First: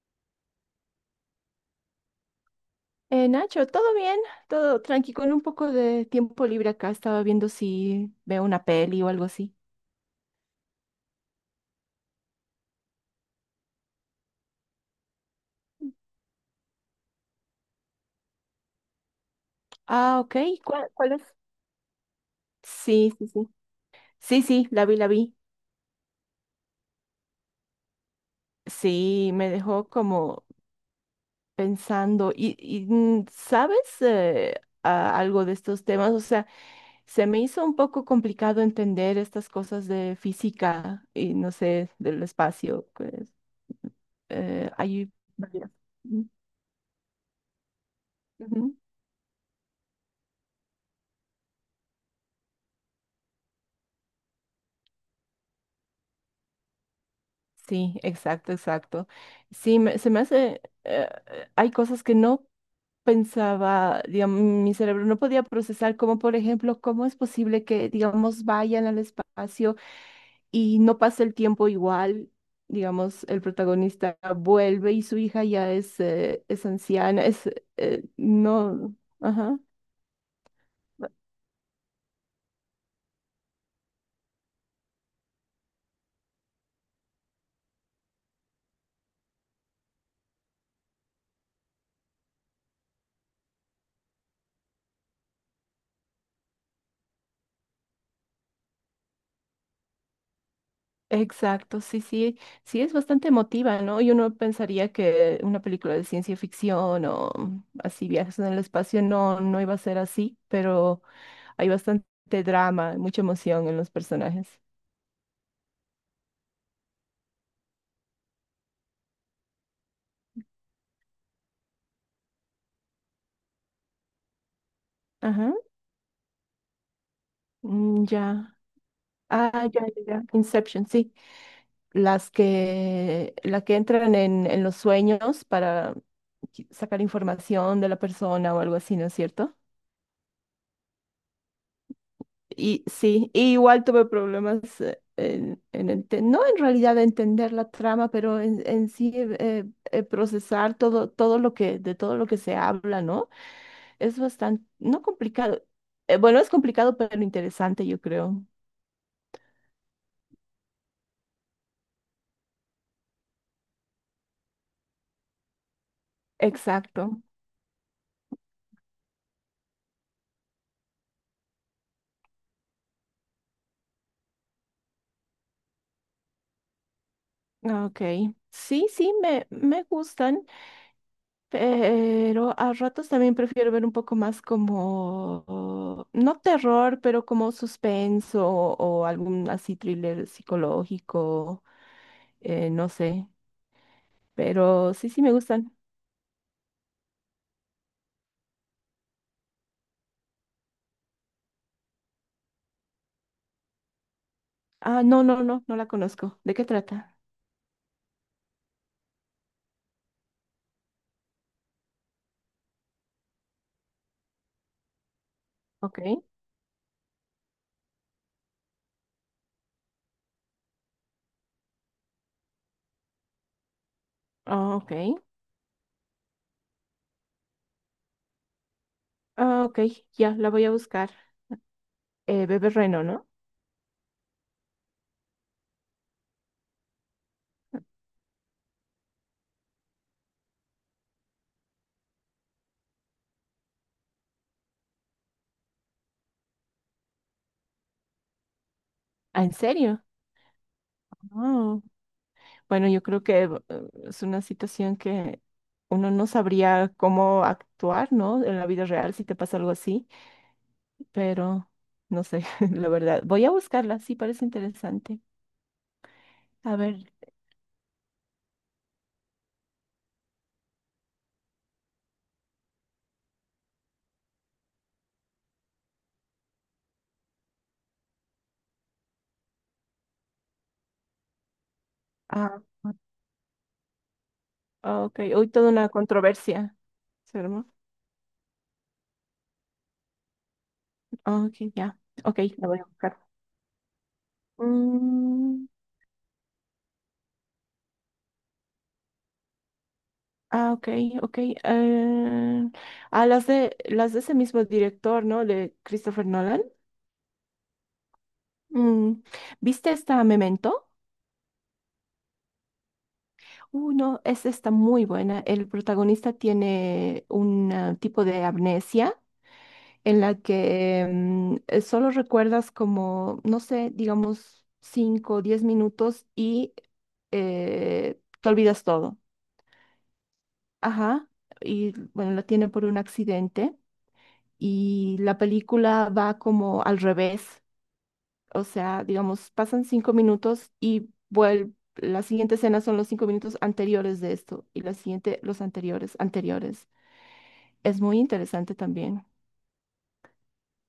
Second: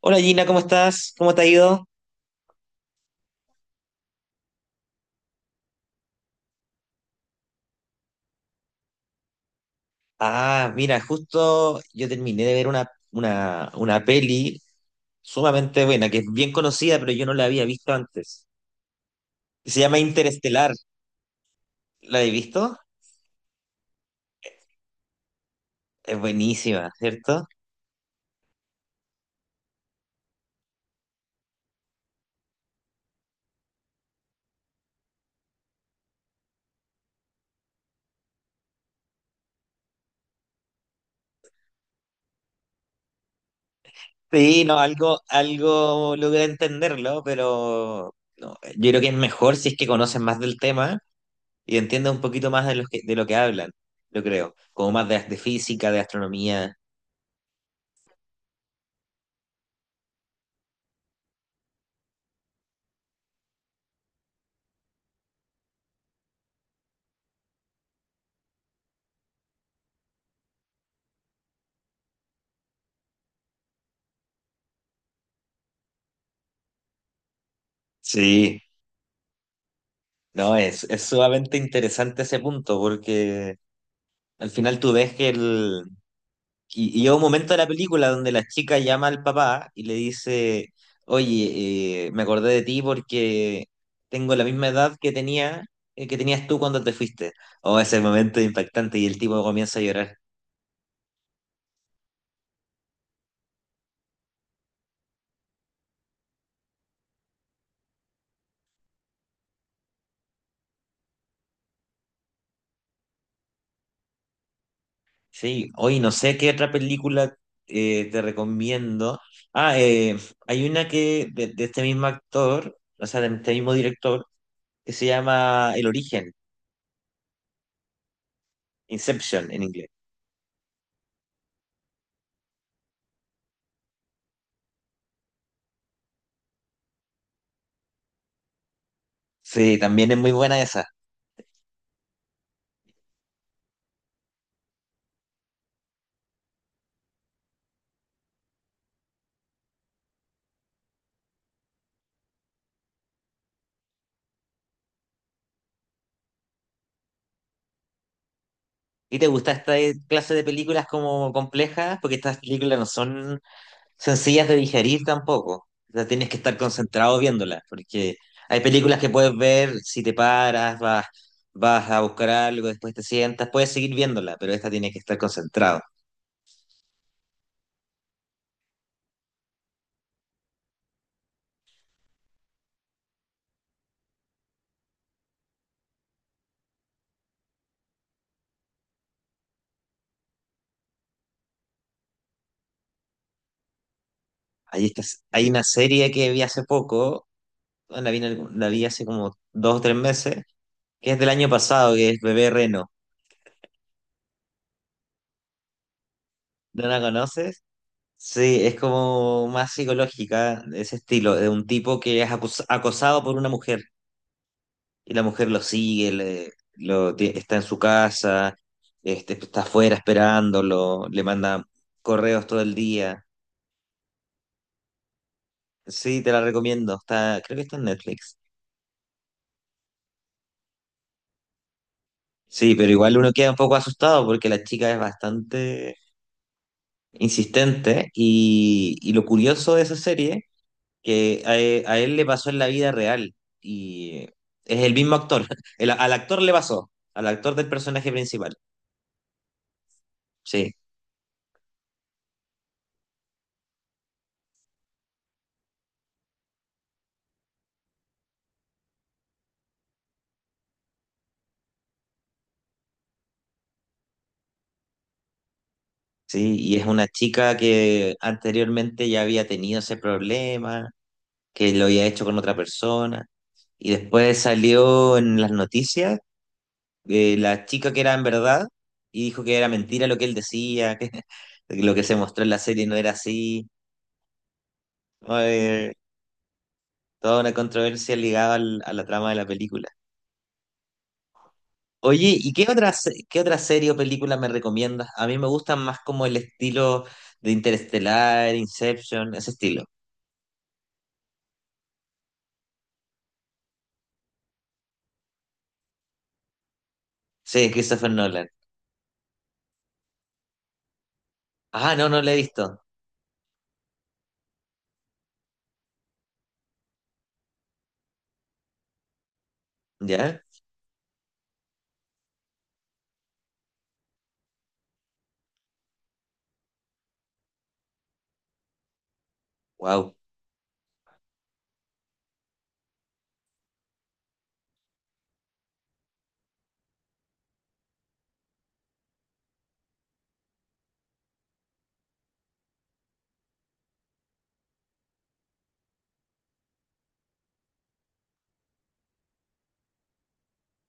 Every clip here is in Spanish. Hola Gina, ¿cómo estás? ¿Cómo te ha ido? Nacho, ¿todo bien? Todo tranqui, con un poco de tiempo libre acá. Estaba viendo si veo una peli o algo así. Ah, mira, justo yo terminé de ver una peli sumamente buena, que es bien conocida, pero yo no la había visto antes. Se llama Ah, ok. Interestelar. ¿Cuál es? ¿La habéis visto? Sí, sí, sí. Sí, sí, la vi, la vi. Es buenísima, ¿cierto? Sí, me dejó como pensando. ¿Y sabes algo de estos temas? O sea, se me hizo un poco complicado entender estas cosas de física y no sé, del espacio. Pues, Sí, no, hay algo, varias. algo logré entenderlo, pero no, Ujú. yo creo que es mejor si es que conocen más del tema y entienden un poquito más de lo que hablan, yo creo. Como más de física, de astronomía. Sí, exacto, exacto. Sí, se me hace, hay cosas que no pensaba, digamos, mi cerebro no podía procesar, como por ejemplo, cómo es posible que, digamos, vayan al espacio y no pasa el tiempo igual, digamos, el protagonista vuelve y su hija ya es anciana, es, Sí. no, ajá. No, es sumamente interesante ese punto, porque al final tú ves que el... Y llega un momento de la película donde la chica llama al papá y le dice, oye, me acordé de ti porque tengo la misma edad que tenía, que tenías tú cuando te fuiste. Oh, ese momento es impactante y el tipo comienza a llorar. Exacto, sí, sí, sí es bastante emotiva, ¿no? Y uno pensaría que una película de ciencia ficción o así viajes en el espacio no, no iba a ser así, pero hay bastante drama, mucha emoción en los personajes. Sí, hoy no sé qué otra película te recomiendo. Ah, eh, Hay una que de este mismo actor, o sea, de este mismo director, que se Ajá, llama El Origen. mm, ya. Inception en Ah, ya, inglés. ya, ya. Inception, sí. La que entran en los sueños para sacar información de la persona o algo así, ¿no es cierto? Sí, también es muy buena esa. Y sí, y igual tuve problemas en, no en realidad de entender la trama, pero en sí procesar todo, de todo lo que se habla, ¿no? Es bastante, no complicado. Bueno, es complicado, pero interesante, yo creo. ¿Y te gusta esta clase de películas como complejas? Porque estas películas no son sencillas de digerir tampoco. O sea, tienes que estar concentrado Exacto. viéndolas, porque hay películas que puedes ver si te paras, vas, vas a buscar algo, después te sientas, puedes seguir viéndola, pero esta tienes que estar concentrado. Ok. Sí, me gustan. Pero a ratos también prefiero ver un poco más como, no terror, pero como suspenso o algún así thriller psicológico, no sé. Ahí Pero sí, estás sí me hay una gustan. serie que vi hace poco, la vi, en algún- la vi hace como 2 o 3 meses, que es del año pasado, que es Bebé Reno. Ah, no, no, no, no la conozco. ¿De qué ¿No la trata? conoces? Sí, es como más psicológica, de ese estilo, de un tipo que es acus- acosado por una mujer y la mujer lo Ok. sigue, le- lo, ti- está en su casa, este, está afuera esperándolo, le manda correos todo el día. Ah, ok. Sí, te la recomiendo, está, creo que está en Netflix. Ah, ok, ya, la voy a buscar. Bebé Sí, pero Reno, igual ¿no? uno queda un poco asustado porque la chica es bastante insistente y lo curioso de esa serie que a, e- a él le pasó en la vida real y es el mismo actor. El- al actor le pasó, al actor del personaje principal. Ah, ¿en serio? Sí, Bueno, yo creo que es una situación que uno no sabría cómo actuar, ¿no? En la vida real si te pasa algo así, pero no sé, la verdad. Voy a buscarla, sí, parece interesante. sí, y A es ver. una chica que anteriormente ya había tenido ese problema, que lo había hecho con otra persona y después salió en las noticias la chica que era en verdad y dijo que era mentira lo que él decía, que lo que se mostró en la Ah, serie no era así. ok, No, hoy toda una controversia, ¿se toda una armó? controversia ligada al- a la trama de la película. Ah, ok, ya. Oye, Ok, ¿y qué la voy a otra, buscar. se- qué otra serie o película me recomiendas? A mí me Mm, gustan más como el estilo de Interestelar, Inception, ese estilo. ah, ok, ok. eh, las de ese mismo director, ¿no? De Christopher Nolan. Sí, Christopher Nolan. Mm, ¿viste esta Memento? Ah, no, no la he visto. No, esa está muy buena. El protagonista tiene un tipo de amnesia en la ¿Ya? que solo recuerdas como, no sé, digamos 5 o 10 minutos y te olvidas todo. Wow. Ajá. Y bueno, la tiene por un accidente y la película va como al revés. O sea, digamos, pasan cinco minutos y vuelve, la siguiente escena son los cinco minutos anteriores de esto y la siguiente los anteriores, anteriores. Es muy interesante también.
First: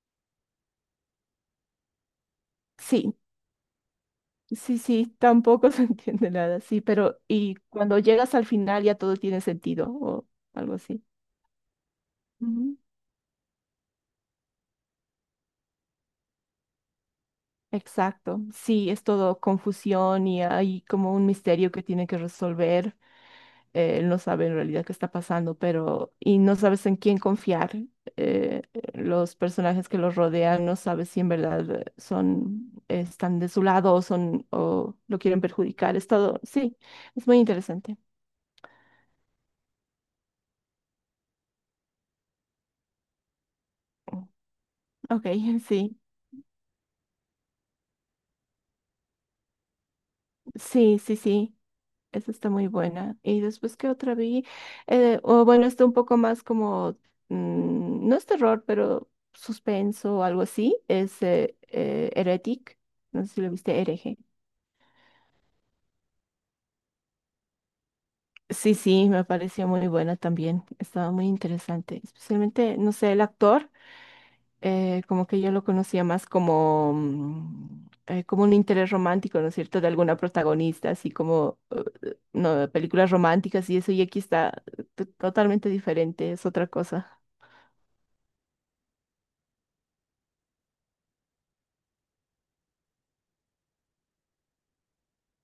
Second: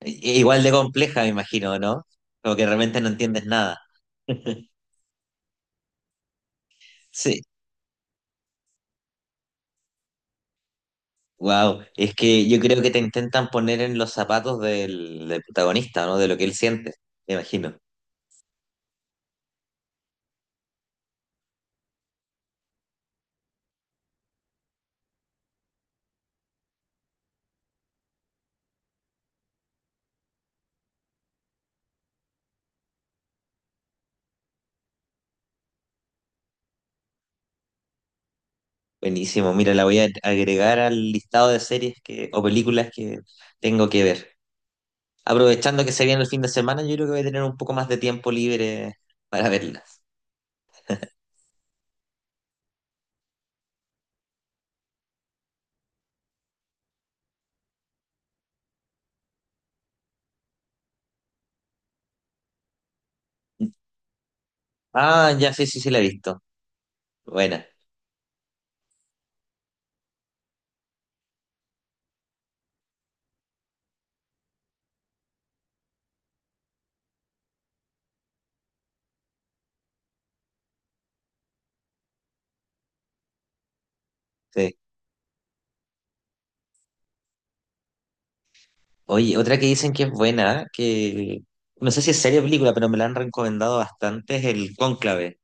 Igual de compleja, me imagino, ¿no? Como que realmente no Sí, entiendes nada. sí, sí, tampoco se entiende nada, sí, pero Sí. y cuando llegas al final ya todo tiene sentido o algo así. Wow. Es que yo creo que te intentan poner en los zapatos del protagonista, ¿no? De lo que él siente, me imagino. Exacto, sí, es todo confusión y hay como un misterio que tiene que resolver. Él no sabe en realidad qué está pasando, pero y no sabes en quién confiar. eh, los personajes que los rodean no sabes si en verdad son están de su lado o son o lo quieren perjudicar. Es todo, sí, es muy interesante. Buenísimo. Mira, la voy a agregar al listado de series que, o películas que tengo que ver. Ok, Aprovechando que sí, se viene el fin de semana, yo creo que voy a tener un poco más de tiempo libre para verlas. sí, sí, sí. Esa está muy buena. Y después, ¿qué otra vi? O bueno, está un poco más como, no es terror, pero suspenso o algo así. Es Heretic. No sé si lo viste, Hereje. Ah, ya, sí, sí, sí la he visto. Buena, Sí, sí, me pareció muy buena también. Estaba muy interesante. Especialmente, no sé, el actor, como que yo lo conocía más como, como un interés romántico, ¿no es cierto?, de alguna protagonista, así como, no, películas románticas y eso, y aquí está sí. Totalmente diferente, es otra cosa. Oye, otra que dicen que es buena, que no sé si es serie o película, pero me la han recomendado bastante, es el Cónclave.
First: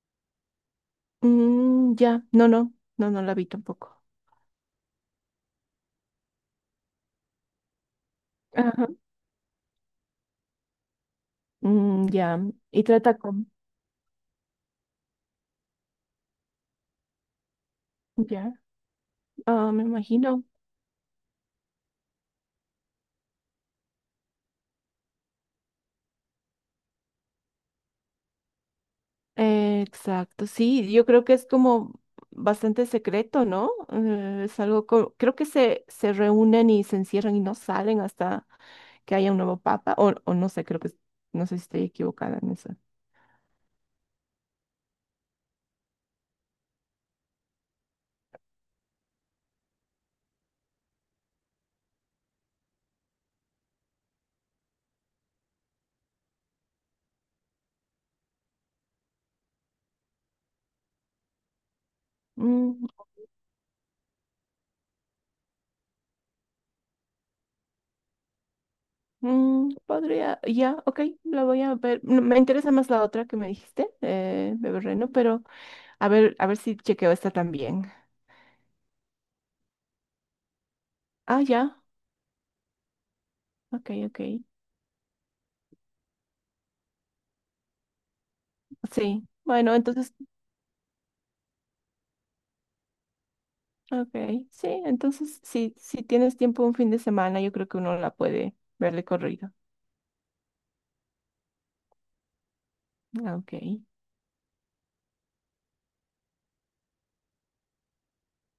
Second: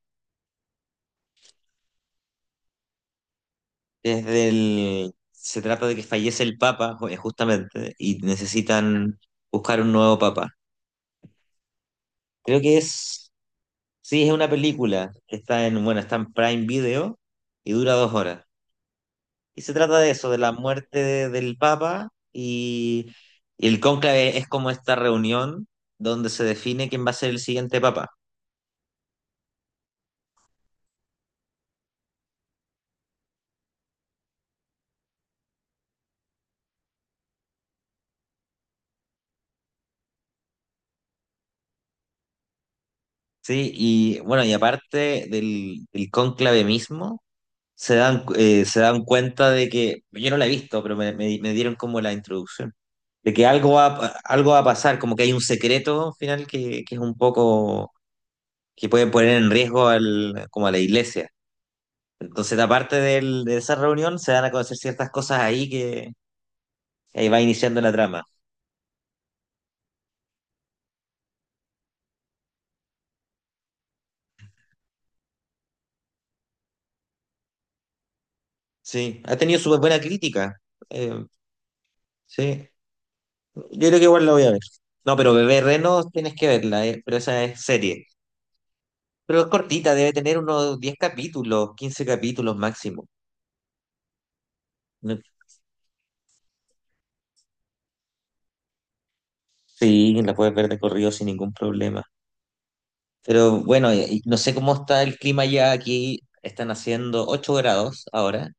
Mm, ya, no, no, no, no la vi tampoco. Es del... Se trata de que fallece el Papa, ju- justamente, y Ajá. necesitan buscar un nuevo Papa. Mm, ya, Creo que y trata es... con, Sí, es una película. Está en, bueno, está en Prime Video y dura 2 horas. ya, Y ah, se me trata de eso, de imagino. la muerte de- del Papa y el cónclave es como esta reunión donde se define quién va a ser el siguiente Papa. Exacto, sí, yo creo que es como bastante secreto, ¿no? Es algo, creo que se reúnen y se encierran y no salen hasta que haya un nuevo papa, o no sé, no sé si estoy equivocada en eso. ¿Sí? Y bueno, y aparte del cónclave mismo, se dan cuenta de que, yo no la he visto, pero me dieron como la introducción, de que algo va a pasar, como que hay un secreto al final que es un poco, que puede poner en riesgo al, como a la iglesia. Entonces, Mm, aparte del- de esa reunión, se dan a conocer ciertas cosas ahí. Ahí va iniciando la trama. mm, podría, ya, ok, la voy a ver. No, me interesa más la otra que me dijiste, Bebe Reno, pero a ver si chequeo esta también. Sí, ha tenido súper buena crítica. Eh, Ah, ya, sí, yo creo ok, que ok, igual la voy a ver. No, pero Bebé Reno tienes que verla, pero esa es serie. sí. Pero es Bueno, cortita, debe entonces tener unos 10 capítulos, 15 capítulos máximo. ok, sí, No- entonces si, si tienes tiempo un fin de semana, yo creo que uno la puede ver de corrido. Sí, la puedes ver de corrido sin ningún problema. Ah, ok. Pero bueno, y no sé cómo está el clima ya aquí. Están haciendo 8 grados ahora.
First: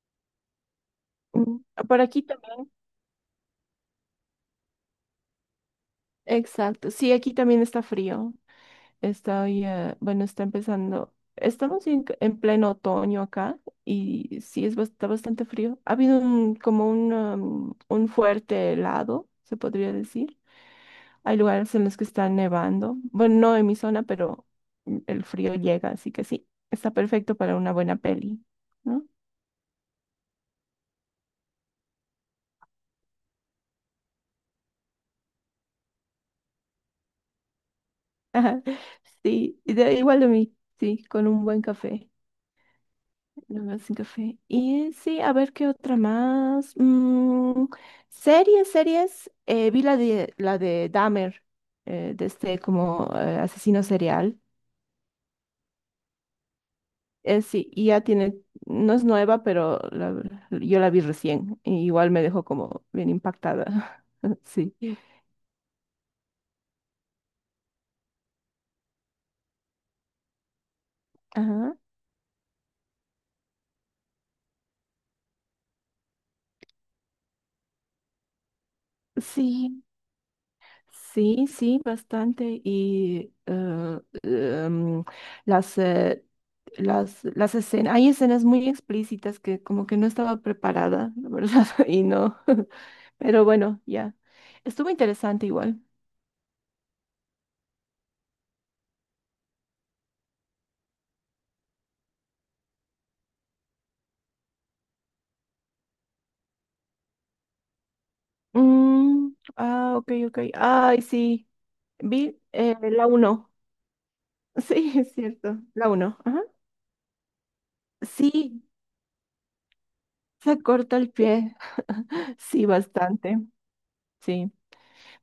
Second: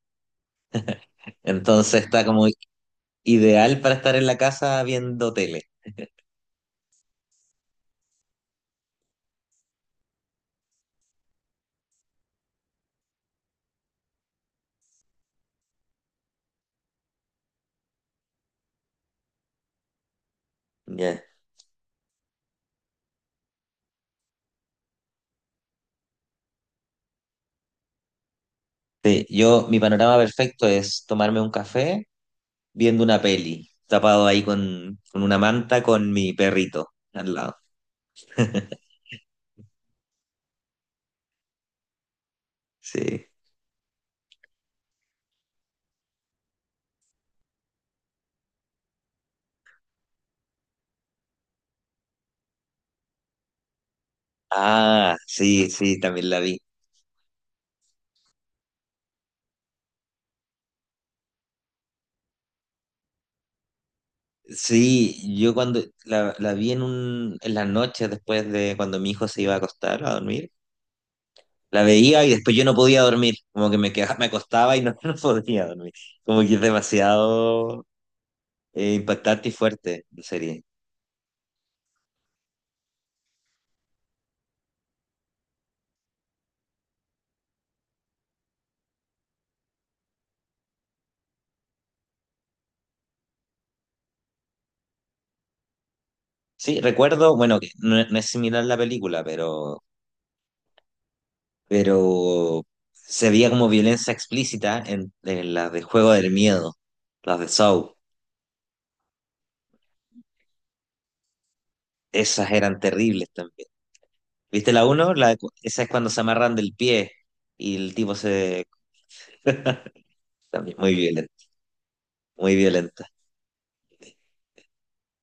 Mm, por Entonces aquí está como también. ideal para estar en la casa viendo tele. Exacto, sí, aquí también está frío. Está, hoy, bueno, está empezando. Estamos en pleno otoño acá y sí, está bastante frío. Ha habido un, como un, un fuerte helado, se podría decir. Ya. Hay lugares en los que está nevando. Bueno, no en mi zona, pero mm, el frío llega, así que sí, está perfecto para una buena peli, ¿no? Sí, yo, mi panorama perfecto es tomarme un café viendo una peli, tapado ahí con una manta con mi perrito al lado. Sí, igual de mí, sí, con un buen café, Sí. la verdad, sin café. Y sí, a ver qué otra más. Mm, series, series. Vi la de Dahmer, de este como asesino serial. Ah, sí, sí, también la vi. Sí, y ya tiene, no es nueva, pero la yo la vi recién. Y igual me dejó como bien impactada. Sí. Sí, yo cuando la vi en un, en las noches después de cuando mi hijo se iba a acostar a dormir, Ajá. la veía y después yo no podía dormir, como que me quedaba, me acostaba y no, no podía dormir, como que es demasiado impactante y Sí. fuerte la serie. Sí, sí, bastante. Y las, eh, las escenas, hay escenas muy explícitas que como que no estaba preparada, la verdad, y no. Pero bueno, ya. Estuvo interesante igual. Sí, recuerdo, bueno, que no, no es similar a la película, pero se veía como violencia explícita en las de Juego del Miedo, las de Saw. Mm, ah, ok, ok. Ay, sí. Vi Esas eran la terribles uno. también. ¿Viste la Sí, es uno? La, de cu- cierto. esa es La cuando uno. se Ajá. amarran del pie y el tipo Sí, se... se También muy corta el violenta, pie. muy Sí, violenta. bastante. Sí.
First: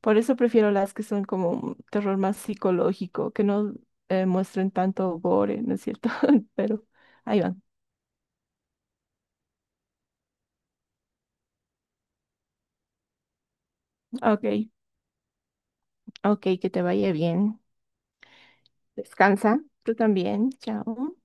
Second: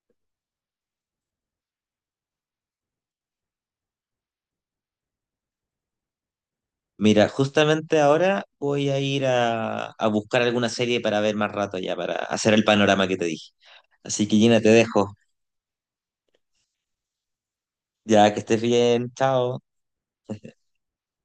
Por eso prefiero las que son como un terror más psicológico, que no muestren tanto gore, ¿no es cierto? Pero Mira, ahí van. justamente ahora voy a ir a buscar alguna serie para ver más rato ya, para hacer el panorama que te dije. Así que Gina, Ok, te dejo. ok, que te vaya bien. Ya, que estés bien, Descansa. chao. Tú también. Chao.